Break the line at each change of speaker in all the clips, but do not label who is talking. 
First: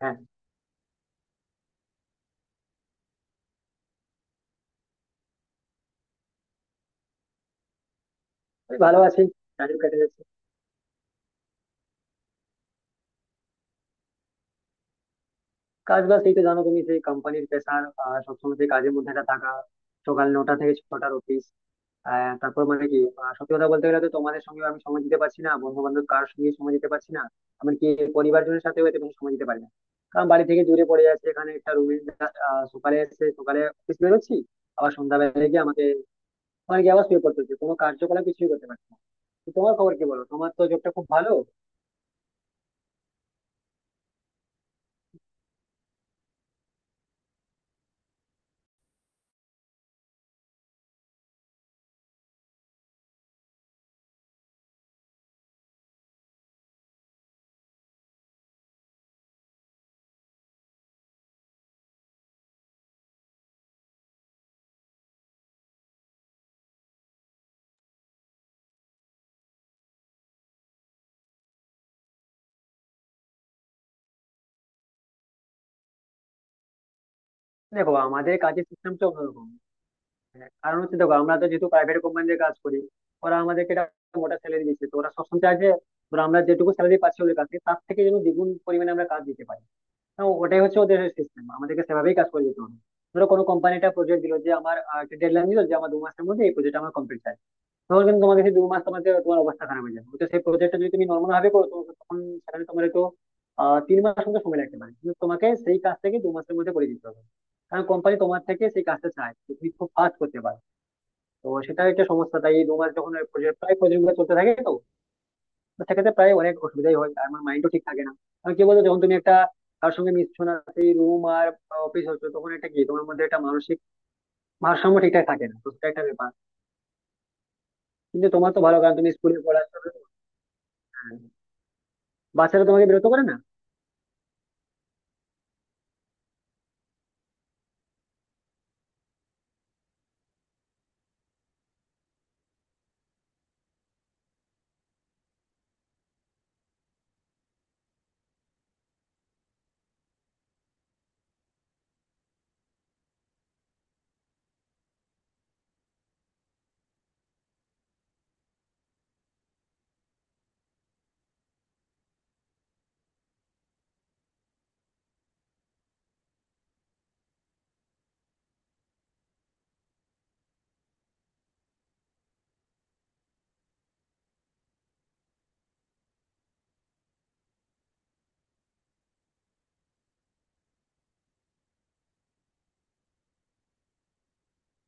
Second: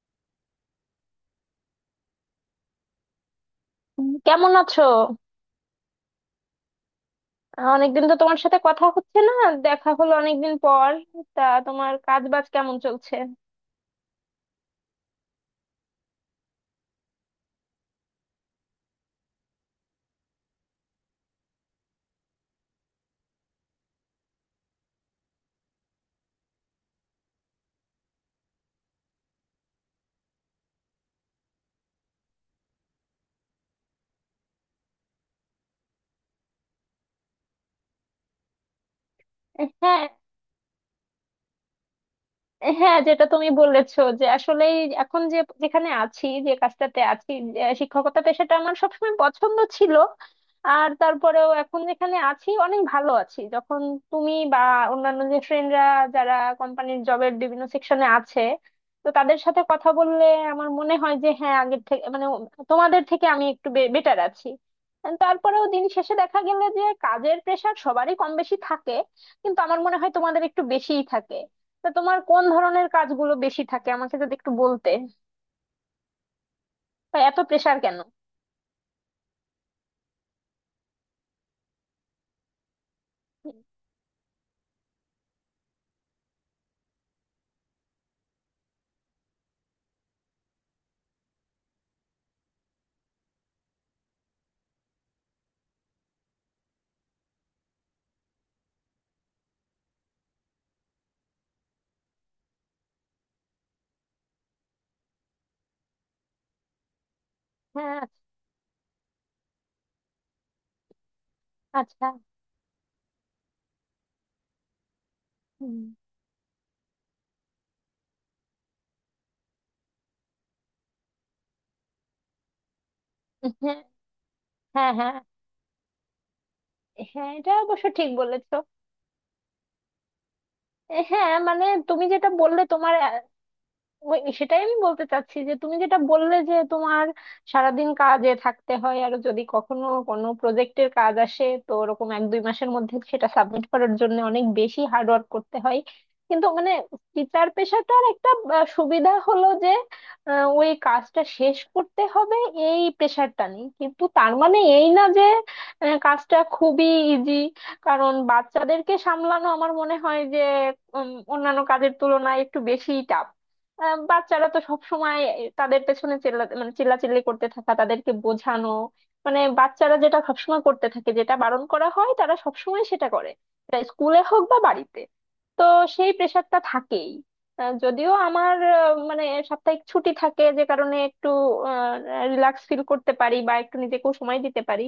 হ্যাঁ,
কেমন আছো? অনেকদিন তো তোমার সাথে
আমি
কথা
ভালো
হচ্ছে
আছি।
না।
টাইম
দেখা
কেটে
হলো
যাচ্ছে।
অনেকদিন পর। তা তোমার কাজ বাজ কেমন চলছে?
কাজ বাজ এই তো জানো তুমি, সেই কোম্পানির প্রেশার, সবসময় সেই কাজের মধ্যে একটা থাকা। সকাল 9টা থেকে 6টার অফিস। তারপর মানে কি সত্যি কথা বলতে গেলে তো তোমাদের সঙ্গে আমি সময় দিতে পারছি না, বন্ধু বান্ধব কারোর সঙ্গে সময় দিতে পারছি না। এমনকি পরিবারজনের সাথেও এতে কোনো সময় দিতে পারি না, কারণ বাড়ি থেকে দূরে পড়ে যাচ্ছে, এখানে একটা রুমে সকালে এসে সকালে অফিস বেরোচ্ছি, আবার সন্ধ্যাবেলা গিয়ে আমাকে মানে কি আবার শুয়ে পড়তে হচ্ছে, কোনো কার্যকলাপ কিছুই করতে পারছি না। তো তোমার খবর
হ্যাঁ,
কি বলো, তোমার তো জবটা খুব ভালো।
হ্যাঁ, যেটা তুমি বলেছো যে আসলে এখন যে যেখানে আছি, যে কাজটাতে আছি, যে শিক্ষকতা পেশাটা আমার সবসময় পছন্দ ছিল। আর তারপরেও এখন যেখানে আছি অনেক ভালো আছি। যখন তুমি বা অন্যান্য যে ফ্রেন্ডরা যারা কোম্পানির জবের বিভিন্ন সেকশনে আছে, তো তাদের সাথে কথা বললে আমার মনে হয় যে হ্যাঁ, আগের থেকে মানে তোমাদের থেকে আমি একটু বেটার আছি। তারপরেও দিন শেষে দেখা গেলে যে কাজের প্রেশার সবারই কম বেশি থাকে, কিন্তু আমার মনে হয় তোমাদের একটু বেশিই থাকে। তা তোমার কোন ধরনের কাজগুলো বেশি থাকে আমাকে যদি একটু বলতে, বা এত প্রেশার
দেখো,
কেন?
আমাদের কাজের সিস্টেমটা অন্যরকম। হ্যাঁ, কারণ হচ্ছে দেখো আমরা তো যেহেতু প্রাইভেট কোম্পানিতে কাজ করি, ওরা আমাদেরকে একটা মোটা স্যালারি দিচ্ছে, তো ওরা সবসময় চায় যে ধরো আমরা যেটুকু স্যালারি পাচ্ছি ওদের কাছে তার থেকে যেন দ্বিগুণ পরিমাণে আমরা কাজ দিতে পারি। তো ওটাই হচ্ছে ওদের সিস্টেম, আমাদেরকে সেভাবেই কাজ করে যেতে হবে। ধরো, কোনো কোম্পানি একটা প্রজেক্ট দিল, যে আমার একটা ডেডলাইন দিল যে আমার দু মাসের মধ্যে এই প্রজেক্ট আমার কমপ্লিট চাই। তখন কিন্তু তোমাদের সেই 2 মাস তোমাকে তোমার অবস্থা খারাপ হয়ে যাবে। তো সেই প্রজেক্টটা যদি তুমি নর্মাল ভাবে করো, তো তখন সেখানে তোমার তো 3 মাস মতো সময় লাগতে পারে, কিন্তু তোমাকে সেই কাজ থেকে 2 মাসের মধ্যে করে দিতে হবে, কারণ
হ্যাঁ।
কোম্পানি তোমার থেকে সেই কাজটা চায় যে তুমি খুব ফাস্ট করতে পারো। তো সেটা একটা
আচ্ছা।
সমস্যা। তাই এই 2 মাস যখন প্রজেক্ট প্রায় প্রজেক্ট গুলো চলতে থাকে তো,
হুম,
তো সেক্ষেত্রে প্রায় অনেক অসুবিধাই হয়, আর আমার মাইন্ডও ঠিক থাকে না। কারণ কি বলতো, যখন তুমি একটা কার সঙ্গে মিশছো না, সেই রুম আর অফিস হচ্ছে, তখন একটা কি তোমার মধ্যে একটা মানসিক
হ্যাঁ, হ্যাঁ,
ভারসাম্য
হ্যাঁ,
ঠিকঠাক থাকে না। তো সেটা একটা ব্যাপার।
হ্যাঁ এটা অবশ্য ঠিক
কিন্তু তোমার
বলেছো।
তো ভালো, কারণ তুমি স্কুলে পড়াশোনা। হ্যাঁ,
হ্যাঁ, মানে তুমি যেটা বললে
বাচ্চারা তোমাকে
তোমার
বিরক্ত করে না।
ওই সেটাই আমি বলতে চাচ্ছি যে তুমি যেটা বললে যে তোমার সারাদিন কাজে থাকতে হয় আর যদি কখনো কোনো প্রজেক্টের কাজ আসে তো ওরকম এক দুই মাসের মধ্যে সেটা সাবমিট করার জন্য অনেক বেশি হার্ড ওয়ার্ক করতে হয়। কিন্তু মানে টিচার পেশাটার একটা সুবিধা হলো যে ওই কাজটা শেষ করতে হবে এই প্রেশারটা নেই। কিন্তু তার মানে এই না যে কাজটা খুবই ইজি। কারণ বাচ্চাদেরকে সামলানো আমার মনে হয় যে অন্যান্য কাজের তুলনায় একটু বেশি টাফ। বাচ্চারা তো সব সময় তাদের পেছনে চেল্লা মানে চিল্লাচিল্লি করতে থাকা, তাদেরকে বোঝানো, মানে বাচ্চারা যেটা সবসময় করতে থাকে, যেটা বারণ করা হয়, তারা সবসময় সেটা করে, সেটা স্কুলে হোক বা বাড়িতে। তো সেই প্রেশারটা থাকেই। যদিও আমার মানে সাপ্তাহিক ছুটি থাকে যে কারণে একটু রিল্যাক্স ফিল করতে পারি বা একটু নিজেকেও সময় দিতে পারি।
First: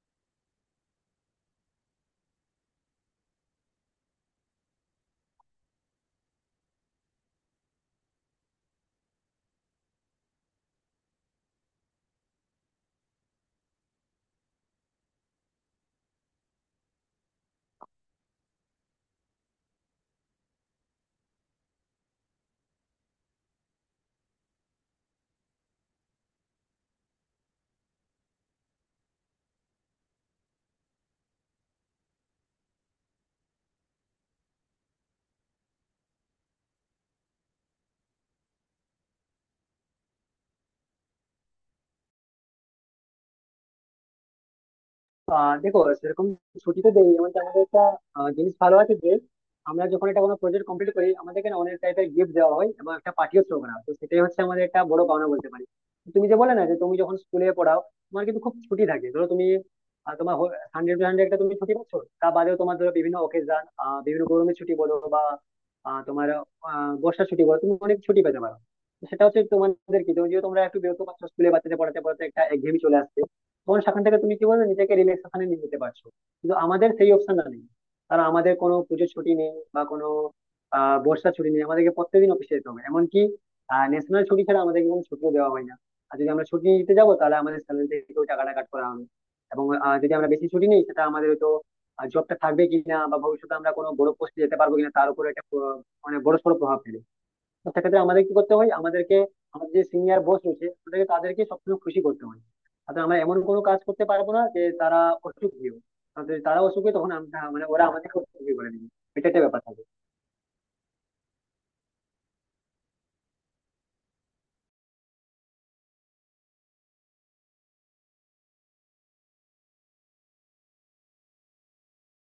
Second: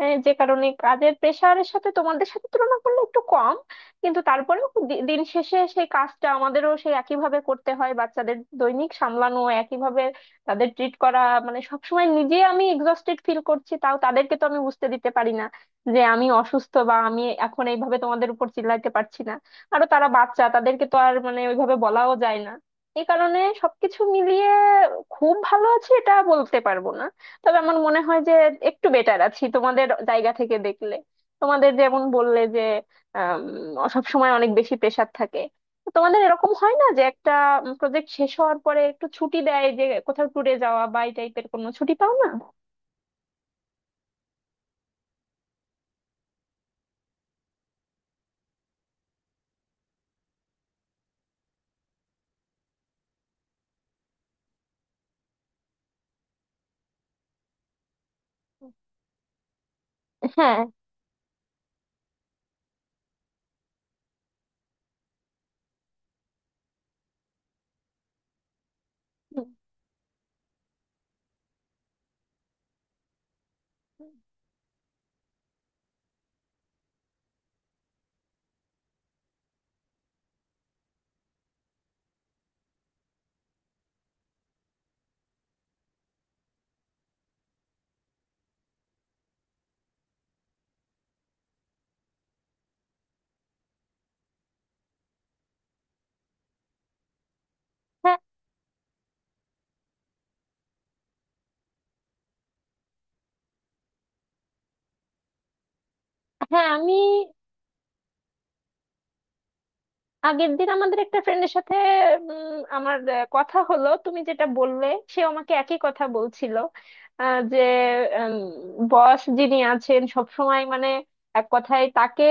যে কারণে কাজের প্রেশারের সাথে তোমাদের সাথে তুলনা করলে একটু কম। কিন্তু তারপরেও দিন শেষে সেই কাজটা আমাদেরও সেই একইভাবে করতে হয়, বাচ্চাদের দৈনিক সামলানো একইভাবে, তাদের ট্রিট করা, মানে সবসময় নিজে আমি এক্সস্টেড ফিল করছি তাও তাদেরকে তো আমি বুঝতে দিতে পারি না যে আমি অসুস্থ বা আমি এখন এইভাবে তোমাদের উপর চিল্লাইতে পারছি না। আরো তারা বাচ্চা, তাদেরকে তো আর মানে ওইভাবে বলাও যায় না। এই কারণে সবকিছু মিলিয়ে খুব ভালো আছি এটা বলতে পারবো না। তবে আমার মনে হয় যে একটু বেটার আছি তোমাদের জায়গা থেকে দেখলে। তোমাদের যেমন বললে যে সব সময় অনেক বেশি প্রেসার থাকে, তো তোমাদের এরকম হয় না যে একটা প্রজেক্ট শেষ হওয়ার পরে একটু ছুটি দেয় যে কোথাও ট্যুরে যাওয়া বা এই টাইপের কোনো ছুটি পাও না?
দেখো, সেরকম ছুটি তো দেই। এমনকি আমাদের একটা জিনিস ভালো আছে যে আমরা যখন একটা কোনো প্রজেক্ট কমপ্লিট করি, আমাদেরকে না অনেক টাইপের গিফট দেওয়া হয় এবং একটা পার্টিও থ্রো করা হয়। তো সেটাই হচ্ছে আমাদের একটা বড় পাওনা বলতে পারি। তুমি যে বলে না, যে তুমি যখন স্কুলে পড়াও, তোমার কিন্তু খুব ছুটি থাকে। ধরো তুমি তোমার
হ্যাঁ।
100 টু 100 একটা তুমি ছুটি পাচ্ছ। তা বাদেও তোমার ধরো বিভিন্ন অকেশন, বিভিন্ন গরমের ছুটি বলো বা তোমার বর্ষার ছুটি বলো, তুমি অনেক ছুটি পেতে পারো। তো সেটা হচ্ছে
হুম।
তোমাদের কি, যদিও তোমরা একটু বিরক্ত পাচ্ছ স্কুলে বাচ্চাদের পড়াতে পড়াতে একটা একঘেয়েমি চলে আসছে, তখন সেখান থেকে তুমি কি বলবে, নিজেকে রিল্যাক্সেশনে নিয়ে যেতে পারছো। কিন্তু আমাদের সেই অপশনটা নেই, কারণ আমাদের কোনো পুজোর ছুটি নেই বা কোনো বর্ষার ছুটি নেই, আমাদেরকে প্রত্যেকদিন অফিসে যেতে হবে। এমনকি ন্যাশনাল ছুটি ছাড়া আমাদেরকে কোনো ছুটিও দেওয়া হয় না। আর যদি আমরা ছুটি নিতে যাবো, তাহলে আমাদের স্যালারি থেকেও টাকাটা কাট করা হবে, এবং যদি আমরা বেশি ছুটি নিই সেটা আমাদের হয়তো জবটা থাকবে কিনা বা ভবিষ্যতে আমরা কোনো বড় পোস্টে যেতে পারবো কিনা, তার উপর একটা মানে বড় সড় প্রভাব ফেলে। তো সেক্ষেত্রে
হ্যাঁ,
আমাদের কি করতে হয়, আমাদেরকে আমাদের যে সিনিয়র বস রয়েছে ওদেরকে, তাদেরকে সবসময় খুশি করতে হয়। অর্থাৎ আমরা এমন কোনো কাজ করতে পারবো না যে তারা অসুখী হোক। অর্থাৎ যদি তারা
হ্যাঁ।
অসুখী,
আমি
তখন আমরা মানে ওরা আমাদেরকে অসুখী করে দিবে। এটা একটা ব্যাপার থাকে।
আগের দিন আমাদের একটা ফ্রেন্ডের সাথে আমার কথা হলো, তুমি যেটা বললে সে আমাকে একই কথা বলছিল। যে বস যিনি আছেন সব সময় মানে এক কথায় তাকে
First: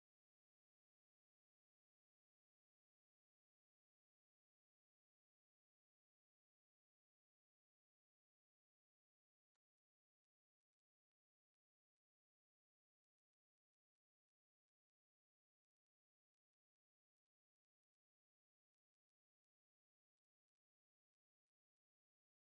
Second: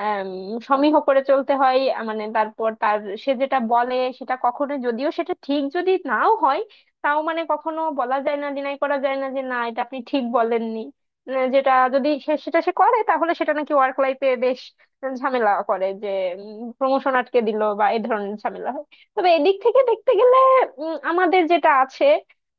আম, সমীহ করে চলতে হয়। মানে তারপর তার সে যেটা বলে সেটা কখনো, যদিও সেটা ঠিক যদি নাও হয় তাও মানে কখনো বলা যায় না, ডিনাই করা যায় না যে না এটা আপনি ঠিক বলেননি। যেটা যদি সেটা সে করে তাহলে সেটা নাকি ওয়ার্ক লাইফে বেশ ঝামেলা করে, যে প্রমোশন আটকে দিল বা এই ধরনের ঝামেলা হয়। তবে এদিক থেকে দেখতে গেলে আমাদের যেটা আছে,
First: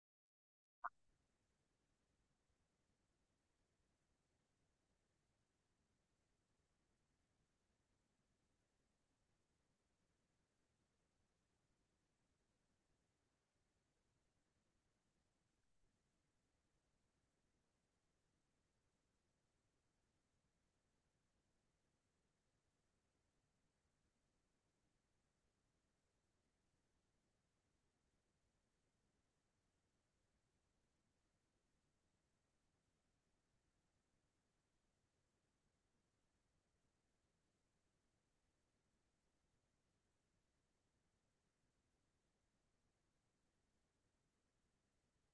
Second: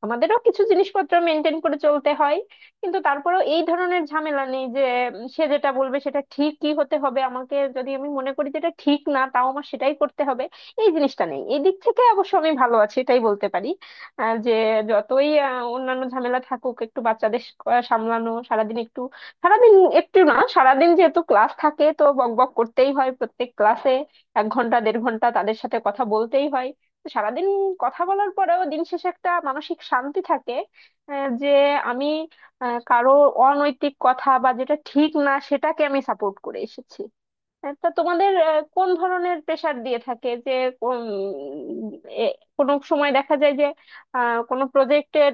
আমাদেরও কিছু জিনিসপত্র মেনটেন করে চলতে হয়। কিন্তু তারপরেও এই ধরনের ঝামেলা নেই যে সে যেটা বলবে সেটা ঠিকই হতে হবে আমাকে, যদি আমি মনে করি যেটা ঠিক না তাও আমার সেটাই করতে হবে, এই জিনিসটা নেই। এই দিক থেকে অবশ্য আমি ভালো আছি এটাই বলতে পারি। যে যতই অন্যান্য ঝামেলা থাকুক, একটু বাচ্চাদের সামলানো সারাদিন একটু সারাদিন একটু না সারাদিন যেহেতু ক্লাস থাকে তো বক বক করতেই হয় প্রত্যেক ক্লাসে, এক ঘন্টা দেড় ঘন্টা তাদের সাথে কথা বলতেই হয়। তো সারাদিন কথা বলার পরেও দিন শেষে একটা মানসিক শান্তি থাকে যে আমি কারো অনৈতিক কথা বা যেটা ঠিক না সেটাকে আমি সাপোর্ট করে এসেছি। হ্যাঁ, তা তোমাদের কোন ধরনের প্রেসার দিয়ে থাকে, যে কোন এ, কোনো সময় দেখা যায় যে কোনো প্রজেক্টের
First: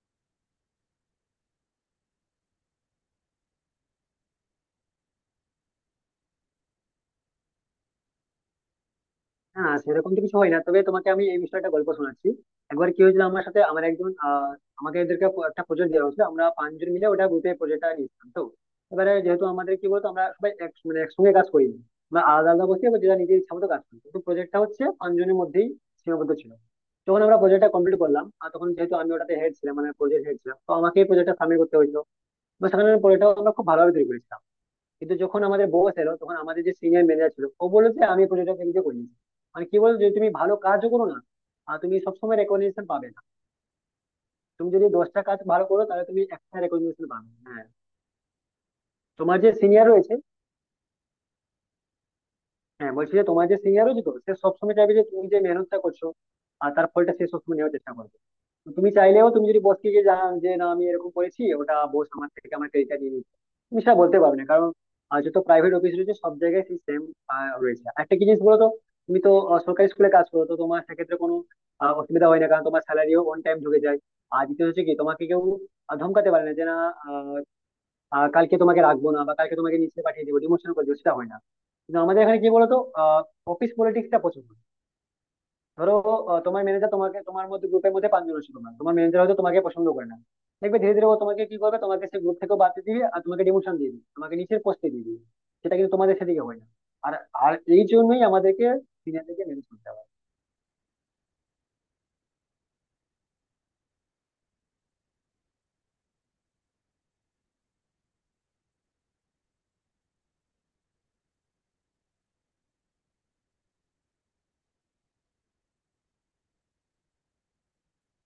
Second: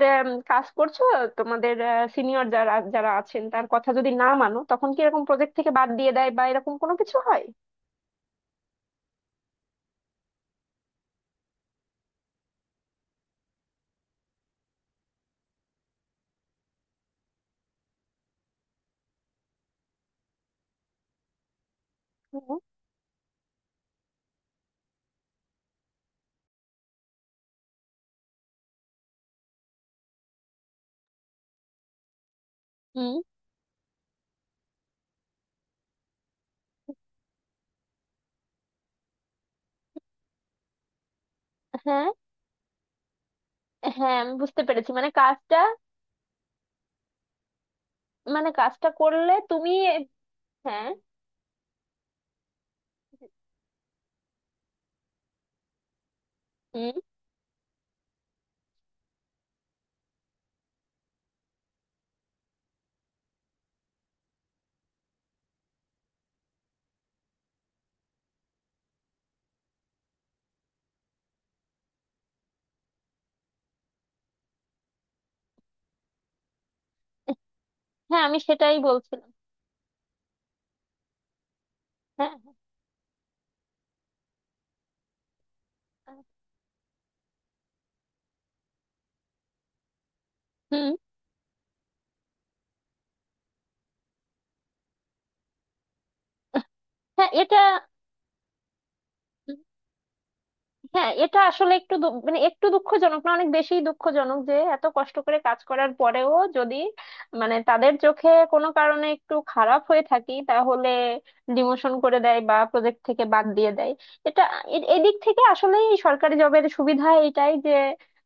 কাজ করছো তোমাদের সিনিয়র যারা যারা আছেন তার কথা যদি না মানো তখন কি এরকম প্রজেক্ট থেকে বাদ দিয়ে দেয় বা এরকম কোনো কিছু হয়?
না, সেরকম তো কিছু হয় না, তবে তোমাকে আমি এই বিষয়ে একটা গল্প শোনাচ্ছি। একবার কি হয়েছিল আমার সাথে, আমার একজন আমাকে এদেরকে একটা প্রজেক্ট দেওয়া হয়েছিল, আমরা পাঁচজন মিলে ওটা গ্রুপে প্রজেক্টটা নিয়েছিলাম। তো এবারে যেহেতু আমাদের কি বলতো, আমরা সবাই এক মানে একসঙ্গে কাজ করি না। আমরা আলাদা
হুম।
আলাদা বসে এবার যেটা নিজের ইচ্ছা মতো কাজ করি, কিন্তু প্রজেক্টটা হচ্ছে পাঁচজনের মধ্যেই সীমাবদ্ধ ছিল। যখন আমরা প্রজেক্টটা কমপ্লিট করলাম, আর তখন যেহেতু আমি ওটাতে হেড ছিলাম মানে প্রজেক্ট হেড ছিলাম, তো আমাকে এই প্রজেক্টটা সাবমিট করতে হয়েছিল বা সেখানে
হুম।
প্রজেক্টটা আমরা খুব ভালোভাবে তৈরি করেছিলাম। কিন্তু যখন আমাদের বস এলো, তখন আমাদের যে সিনিয়র ম্যানেজার ছিল ও বললো যে আমি প্রজেক্টটা নিজে করে নিচ্ছি। মানে কি বলতো, যদি তুমি ভালো কাজও করো না, আর তুমি
হ্যাঁ,
সবসময় রেকগনিশন পাবে না।
হ্যাঁ আমি বুঝতে
তুমি যদি
পেরেছি মানে
10টা কাজ
কাজটা,
ভালো করো, তাহলে তুমি একটা রেকগনিশন পাবে। হ্যাঁ,
মানে কাজটা করলে
তোমার যে
তুমি।
সিনিয়র রয়েছে,
হ্যাঁ।
হ্যাঁ বলছি যে তোমার যে সিনিয়র রয়েছে, তো সে সবসময় চাইবে যে তুমি যে মেহনতটা করছো আর তার
হুম।
ফলটা সে সবসময় নেওয়ার চেষ্টা করবে। তো তুমি চাইলেও, তুমি যদি বসকে গিয়ে জানান যে না আমি এরকম করেছি ওটা বস আমার থেকে আমার ক্রেডিটটা নিয়ে নিচ্ছে, তুমি সেটা বলতে পারবে না। কারণ যত প্রাইভেট অফিস রয়েছে সব জায়গায় সেই সেম রয়েছে। একটা কি জিনিস বলো তো, তুমি তো সরকারি স্কুলে কাজ করো, তো তোমার সেক্ষেত্রে কোনো অসুবিধা হয় না, কারণ তোমার স্যালারিও অন টাইম ঢুকে যায়। আর দ্বিতীয় হচ্ছে কি, তোমাকে কেউ ধমকাতে পারে না যে না আহ,
হ্যাঁ
আহ,
আমি
কালকে
সেটাই
তোমাকে রাখবো না
বলছিলাম।
বা কালকে তোমাকে নিচে পাঠিয়ে দিবো, ডিমোশন করে দিবো, সেটা হয় না। কিন্তু আমাদের
হ্যাঁ,
এখানে কি বলতো, অফিস পলিটিক্সটা প্রচুর। ধরো
হ্যাঁ।
তোমার ম্যানেজার তোমাকে, তোমার মধ্যে গ্রুপের মধ্যে পাঁচজন আছে, তোমার তোমার ম্যানেজার হয়তো তোমাকে পছন্দ করে না। দেখবে
হুম।
ধীরে ধীরে ও তোমাকে কি করবে, তোমাকে সেই গ্রুপ থেকে বাদ দিয়ে দিবে আর তোমাকে ডিমোশন দিয়ে দিবে, তোমাকে নিচের পোস্টে দিয়ে দিবে। সেটা কিন্তু তোমাদের সেদিকে হয় না। আর
হ্যাঁ।
আর
এটা।
এই জন্যই আমাদেরকে সিনিয়রদেরকে ম্যানেজ করতে হবে।
হ্যাঁ এটা আসলে একটু মানে একটু দুঃখজনক না অনেক বেশি দুঃখজনক যে এত কষ্ট করে কাজ করার পরেও যদি মানে তাদের চোখে কোনো কারণে একটু খারাপ হয়ে থাকি তাহলে ডিমোশন করে দেয় বা প্রজেক্ট থেকে বাদ দিয়ে দেয়, এটা এদিক থেকে আসলে সরকারি জবের সুবিধা এটাই যে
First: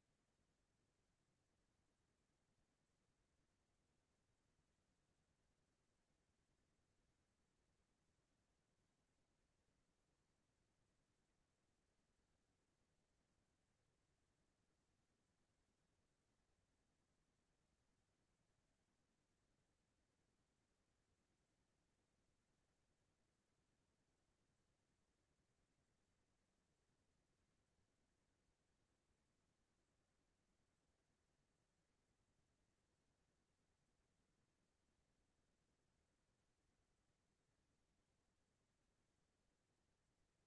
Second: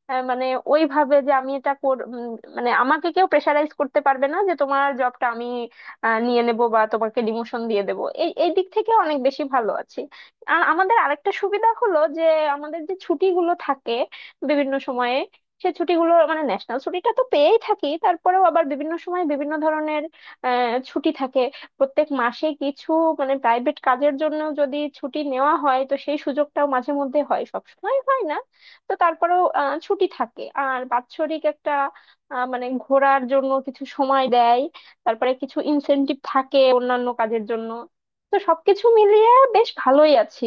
মানে ওইভাবে যে আমি এটা মানে আমাকে কেউ প্রেশারাইজ করতে পারবে না যে তোমার জবটা আমি নিয়ে নেব বা তোমাকে ডিমোশন দিয়ে দেবো, এই এই দিক থেকে অনেক বেশি ভালো আছি। আর আমাদের আরেকটা সুবিধা হলো যে আমাদের যে ছুটিগুলো থাকে বিভিন্ন সময়ে, সে ছুটিগুলো মানে ন্যাশনাল ছুটিটা তো পেয়েই থাকি তারপরেও আবার বিভিন্ন সময় বিভিন্ন ধরনের ছুটি থাকে প্রত্যেক মাসে কিছু, মানে প্রাইভেট কাজের জন্য যদি ছুটি নেওয়া হয় তো সেই সুযোগটাও মাঝে মধ্যে হয় সব সময় হয় না। তো তারপরেও ছুটি থাকে, আর বাৎসরিক একটা মানে ঘোরার জন্য কিছু সময় দেয়, তারপরে কিছু ইনসেনটিভ থাকে অন্যান্য কাজের জন্য। তো সবকিছু মিলিয়ে আচ্ছা, বেশ ভালোই আছি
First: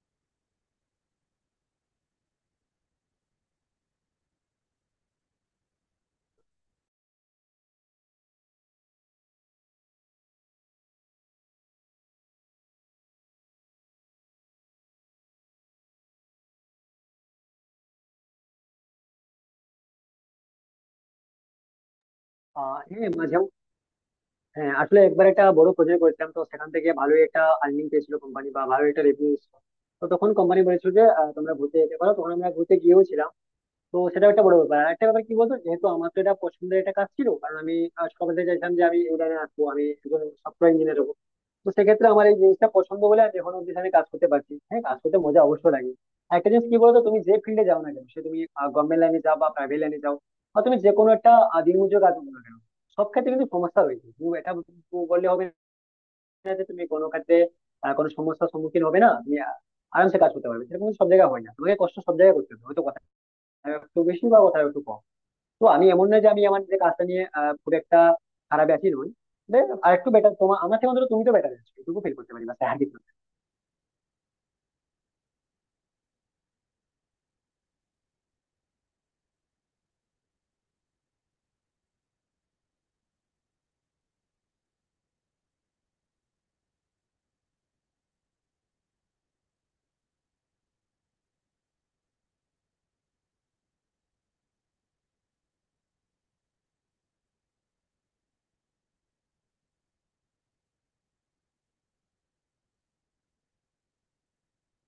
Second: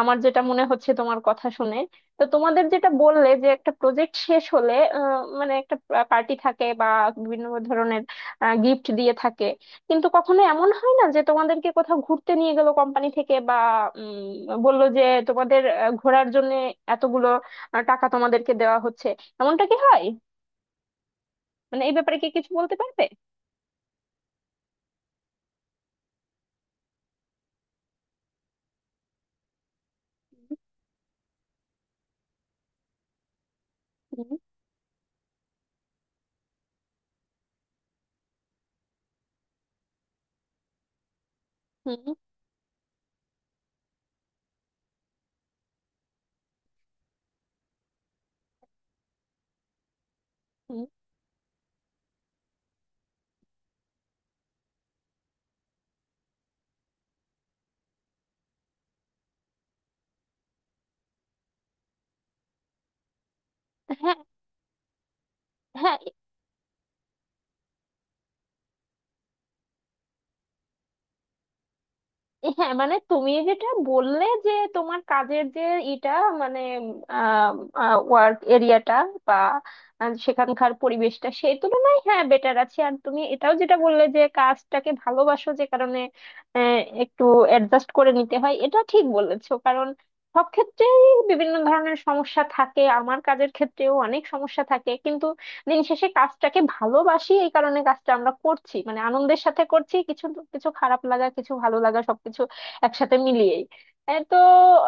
আমার যেটা মনে হচ্ছে তোমার কথা শুনে। তো তোমাদের যেটা বললে যে একটা প্রজেক্ট শেষ হলে মানে একটা পার্টি থাকে বা বিভিন্ন ধরনের গিফট দিয়ে থাকে, কিন্তু কখনো এমন হয় না যে তোমাদেরকে কোথাও ঘুরতে নিয়ে গেল কোম্পানি থেকে বা বললো যে তোমাদের ঘোরার জন্য এতগুলো টাকা তোমাদেরকে দেওয়া হচ্ছে, এমনটা কি হয়? মানে এই ব্যাপারে কি কিছু বলতে পারবে?
হ্যাঁ, মাঝে, হ্যাঁ আসলে একবার একটা বড় প্রজেক্ট করেছিলাম তো সেখান থেকে ভালোই একটা আর্নিং পেয়েছিল কোম্পানি বা ভালো একটা রেভিনিউ। তো তখন কোম্পানি বলেছিল যে তোমরা ঘুরতে যেতে পারো, তখন আমরা ঘুরতে গিয়েও ছিলাম। তো সেটা
হুম।
একটা বড় ব্যাপার। আর একটা ব্যাপার কি বলতো, যেহেতু আমার তো এটা পছন্দের একটা কাজ ছিল, কারণ আমি সকাল থেকে চাইছিলাম যে আমি এই লাইনে আসবো, আমি একজন সফটওয়্যার ইঞ্জিনিয়ার হবো। তো
হুম।
সেক্ষেত্রে আমার এই জিনিসটা পছন্দ বলে আমি এখন অব্দি এখানে কাজ করতে পারছি। হ্যাঁ, কাজ করতে মজা অবশ্যই লাগে। আর একটা জিনিস কি বলতো, তুমি যে ফিল্ডে যাও না কেন, সে তুমি গভর্নমেন্ট লাইনে যাও বা প্রাইভেট লাইনে যাও, বা তুমি
হুম।
যে কোনো একটা দিনমজুর কাজ করো না কেন, সব ক্ষেত্রে কিন্তু সমস্যা রয়েছে। তুমি এটা বললে হবে না যে তুমি কোনো ক্ষেত্রে কোনো সমস্যার সম্মুখীন হবে না, তুমি আরামসে কাজ করতে পারবে, সেরকম কিন্তু সব জায়গায় হয় না। তোমাকে কষ্ট সব জায়গায় করতে হবে, হয়তো কোথাও একটু
হ্যাঁ,
বেশি বা কোথাও একটু কম। তো আমি
হ্যাঁ,
এমন না যে আমি আমার যে কাজটা নিয়ে খুব একটা খারাপ আছি নই। আর একটু বেটার, তোমার আমার থেকে অন্তত তুমি তো বেটার আছো, এটুকু ফিল করতে পারি বা স্যার।
হ্যাঁ মানে তুমি যেটা বললে যে তোমার কাজের যে এটা মানে ওয়ার্ক এরিয়াটা বা সেখানকার পরিবেশটা সেই তুলনায় হ্যাঁ বেটার আছে, আর তুমি এটাও যেটা বললে যে কাজটাকে ভালোবাসো যে কারণে আহ, একটু অ্যাডজাস্ট করে নিতে হয়, এটা ঠিক বলেছো কারণ সব ক্ষেত্রেই বিভিন্ন ধরনের সমস্যা থাকে, আমার কাজের ক্ষেত্রেও অনেক সমস্যা থাকে কিন্তু দিন শেষে কাজটাকে ভালোবাসি এই কারণে কাজটা আমরা করছি মানে আনন্দের সাথে করছি। কিছু কিছু খারাপ লাগা, কিছু ভালো লাগা সবকিছু একসাথে মিলিয়েই এ তো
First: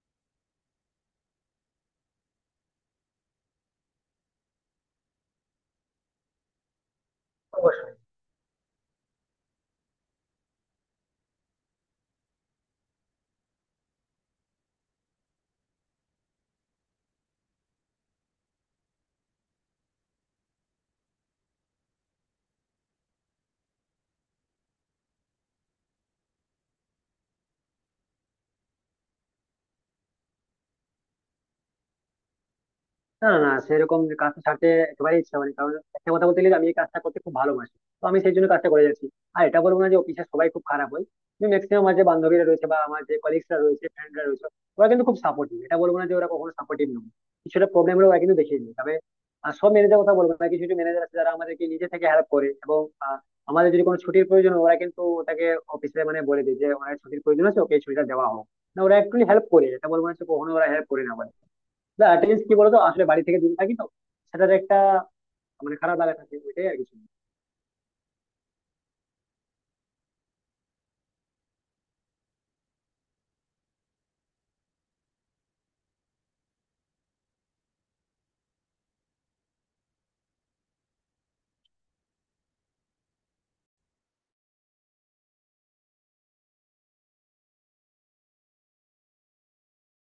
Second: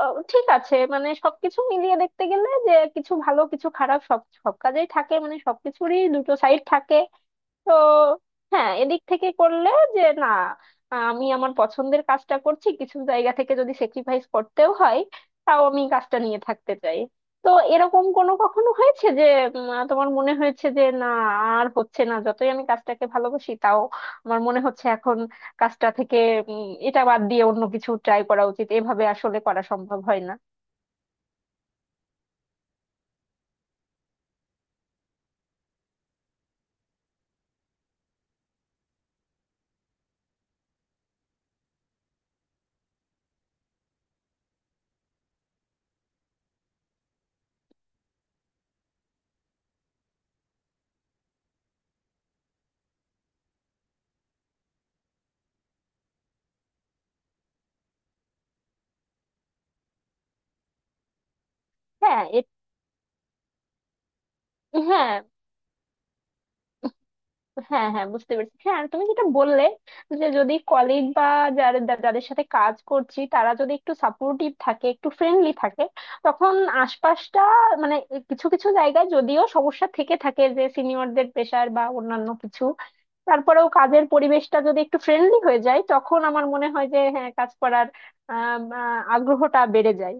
ঠিক আছে, মানে সবকিছু মিলিয়ে দেখতে গেলে যে কিছু ভালো কিছু খারাপ সব সব কাজেই থাকে মানে সবকিছুরই দুটো সাইড থাকে। তো
অবশ্যই।
হ্যাঁ এদিক থেকে করলে যে না আমি আমার পছন্দের কাজটা করছি, কিছু জায়গা থেকে যদি স্যাক্রিফাইস করতেও হয় তাও আমি কাজটা নিয়ে থাকতে চাই। তো এরকম কোনো কখনো হয়েছে যে তোমার মনে হয়েছে যে না আর হচ্ছে না, যতই আমি কাজটাকে ভালোবাসি তাও আমার মনে হচ্ছে এখন কাজটা থেকে এটা বাদ দিয়ে অন্য কিছু ট্রাই করা উচিত, এভাবে আসলে করা সম্ভব হয় না।
না, না, না, সেরকম যে কাজটা ছাড়তে একেবারেই ইচ্ছা হয়নি, কারণ একটা কথা বলতে গেলে আমি এই কাজটা করতে খুব ভালোবাসি, তো আমি সেই জন্য কাজটা করে যাচ্ছি। আর এটা বলবো না যে অফিসে সবাই খুব খারাপ হয়, কিন্তু ম্যাক্সিমাম আমার যে বান্ধবীরা রয়েছে বা আমার যে কলিগসরা রয়েছে, ফ্রেন্ডরা রয়েছে, ওরা কিন্তু খুব সাপোর্টিভ। এটা বলবো না যে ওরা কখনো সাপোর্টিভ নয়। কিছুটা প্রবলেম হলে ওরা কিন্তু দেখিয়ে দেয়। তবে সব ম্যানেজার কথা বলবো না, কিছু কিছু ম্যানেজার আছে যারা আমাদেরকে নিজে থেকে হেল্প করে, এবং আহ, আমাদের যদি কোনো ছুটির প্রয়োজন হয়, ওরা কিন্তু ওটাকে অফিসে মানে বলে দেয় যে ওনার ছুটির প্রয়োজন আছে, ওকে এই ছুটিটা দেওয়া হোক। না, ওরা একটু হেল্প করে, এটা বলবো না যে কখনো ওরা হেল্প করে না। না,
হ্যাঁ
অ্যাটেন্ডেন্স কি বলতো, আসলে বাড়ি থেকে দূরে থাকি তো, সেটার একটা
হ্যাঁ,
মানে খারাপ লাগা থাকে, ওইটাই আর কিছু না।
হ্যাঁ, হ্যাঁ বুঝতে পেরেছি, হ্যাঁ আর তুমি যেটা বললে যে যদি কলিগ বা যারা যাদের সাথে কাজ করছি তারা যদি একটু সাপোর্টিভ থাকে একটু ফ্রেন্ডলি থাকে তখন আশপাশটা মানে কিছু কিছু জায়গায় যদিও সমস্যা থেকে থাকে যে সিনিয়রদের প্রেশার বা অন্যান্য কিছু, তারপরেও কাজের পরিবেশটা যদি একটু ফ্রেন্ডলি হয়ে যায় তখন আমার মনে হয় যে হ্যাঁ কাজ করার আগ্রহটা বেড়ে যায়।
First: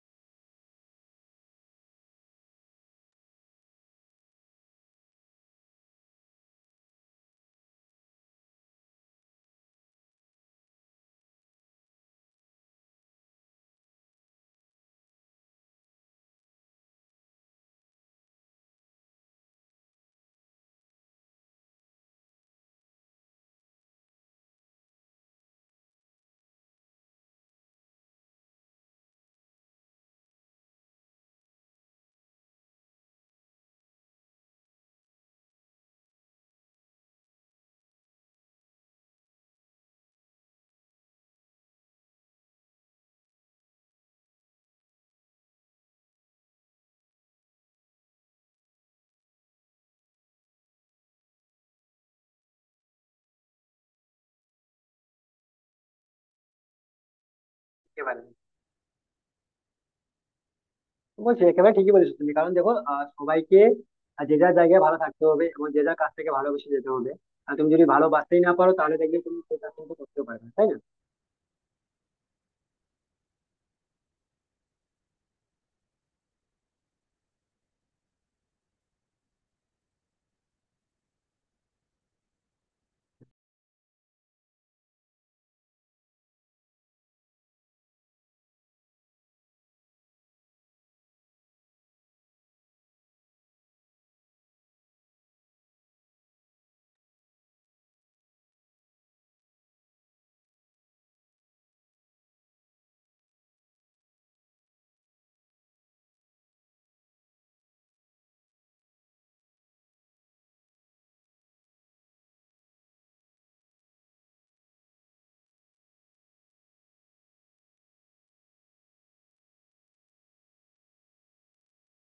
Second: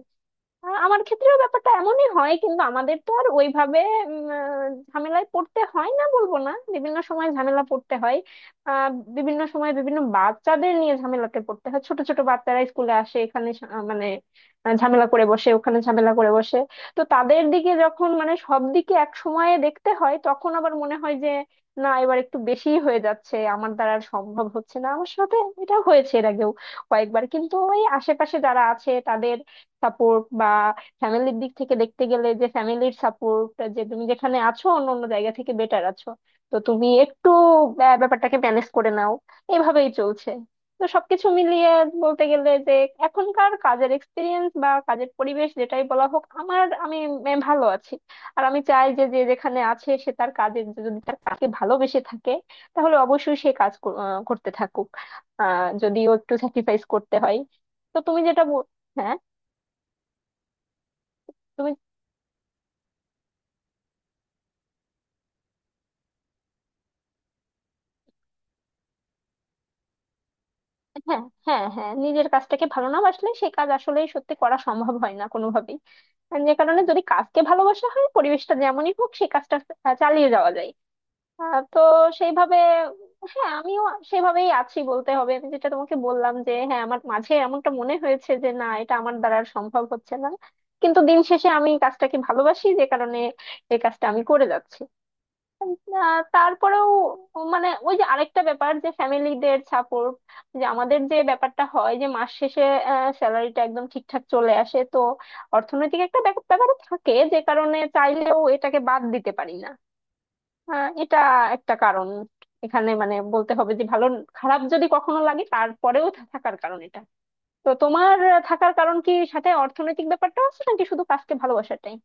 আমার ক্ষেত্রেও ব্যাপারটা এমনই হয় কিন্তু আমাদের তো আর ওইভাবে ঝামেলায় পড়তে হয় না বলবো না, বিভিন্ন সময় ঝামেলা পড়তে হয়। আহ বিভিন্ন সময় বিভিন্ন বাচ্চাদের নিয়ে ঝামেলাতে পড়তে হয়, ছোট ছোট বাচ্চারা স্কুলে আসে, এখানে মানে ঝামেলা করে বসে ওখানে ঝামেলা করে বসে। তো তাদের দিকে যখন মানে সব দিকে এক সময়ে দেখতে হয় তখন আবার মনে হয় যে না এবার একটু বেশিই হয়ে যাচ্ছে আমার দ্বারা আর সম্ভব হচ্ছে না আমার সাথে। এটা হয়েছে এর আগেও কয়েকবার, কিন্তু ওই আশেপাশে যারা আছে তাদের সাপোর্ট বা ফ্যামিলির দিক থেকে দেখতে গেলে যে ফ্যামিলির সাপোর্ট যে তুমি যেখানে আছো অন্য অন্য জায়গা থেকে বেটার আছো, তো তুমি একটু ব্যাপারটাকে ম্যানেজ করে নাও, এইভাবেই চলছে। তো সবকিছু মিলিয়ে বলতে গেলে যে এখনকার কাজের এক্সপিরিয়েন্স বা কাজের পরিবেশ যেটাই বলা হোক আমার, আমি ভালো আছি। আর আমি চাই যে যে যেখানে আছে সে তার কাজের যদি তার কাজকে ভালোবেসে থাকে তাহলে অবশ্যই সে কাজ করতে থাকুক, যদিও একটু স্যাক্রিফাইস করতে হয়। তো তুমি
একেবারে না।
যেটা হ্যাঁ
বলছি
তুমি।
একেবারে ঠিকই বলেছো তুমি, কারণ দেখো সবাইকে যে যার জায়গায় ভালো থাকতে হবে এবং যে যার কাছ থেকে ভালোবেসে যেতে হবে। আর তুমি যদি ভালোবাসতেই না পারো, তাহলে দেখবে তুমি সেই কাজ কিন্তু করতেও পারবে না, তাই না?
হ্যাঁ, হ্যাঁ, হ্যাঁ নিজের কাজটাকে ভালো না বাসলে সে কাজ আসলে সত্যি করা সম্ভব হয় না কোনোভাবেই, আর যে কারণে যদি কাজকে ভালোবাসা হয় পরিবেশটা যেমনই হোক সেই কাজটা চালিয়ে যাওয়া যায়। তো সেইভাবে হ্যাঁ আমিও সেভাবেই আছি বলতে হবে। আমি যেটা তোমাকে বললাম যে হ্যাঁ আমার মাঝে এমনটা মনে হয়েছে যে না এটা আমার দ্বারা আর সম্ভব হচ্ছে না কিন্তু দিন শেষে আমি কাজটাকে ভালোবাসি যে কারণে এই কাজটা আমি করে যাচ্ছি। না, তারপরেও মানে ওই যে আরেকটা ব্যাপার যে ফ্যামিলিদের সাপোর্ট যে আমাদের যে ব্যাপারটা হয় যে মাস শেষে স্যালারিটা একদম ঠিকঠাক চলে আসে তো অর্থনৈতিক একটা ব্যাপার ব্যাপার থাকে যে কারণে চাইলেও এটাকে বাদ দিতে পারি না। এটা একটা কারণ এখানে মানে বলতে হবে যে ভালো খারাপ যদি কখনো লাগে তারপরেও থাকার কারণ এটা। তো তোমার থাকার কারণ কি সাথে অর্থনৈতিক ব্যাপারটা আছে নাকি শুধু কাজকে ভালোবাসাটাই?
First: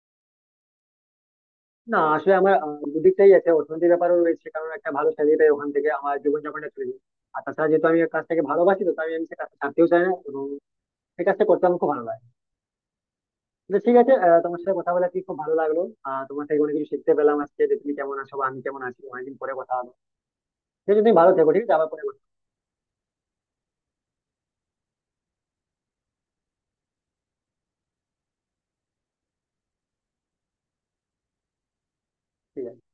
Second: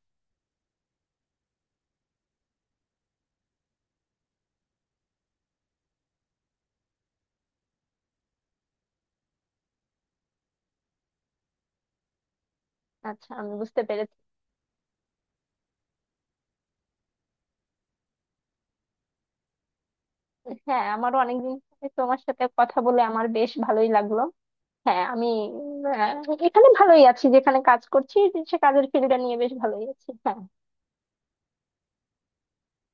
না, আসলে আমার দুদিকটাই আছে, অর্থনীতির ব্যাপারও রয়েছে, কারণ একটা ভালো স্যালারি পাই, ওখান থেকে আমার জীবনযাপনটা চলে যায়। আর তাছাড়া যেহেতু আমি কাজটাকে ভালোবাসি, তো তাই আমি সে কাজটা ছাড়তেও চাই না, এবং সে কাজটা করতে আমার খুব ভালো লাগে।
আচ্ছা আমি
তো
বুঝতে
ঠিক আছে,
পেরেছি।
তোমার সাথে কথা বলে কি খুব ভালো লাগলো। তোমার থেকে অনেক কিছু শিখতে পেলাম আজকে, যে তুমি কেমন আছো বা আমি কেমন আছি, অনেকদিন পরে কথা হলো।
হ্যাঁ
ঠিক আছে, তুমি
আমারও
ভালো থেকো।
অনেকদিন
ঠিক আছে,
থেকে
আবার পরে কথা
তোমার
হবে।
সাথে কথা বলে আমার বেশ ভালোই লাগলো। হ্যাঁ আমি আহ, এখানে ভালোই আছি যেখানে কাজ করছি, সে কাজের ফিল্ডটা নিয়ে বেশ ভালোই আছি। হ্যাঁ।
ঠিক আছে।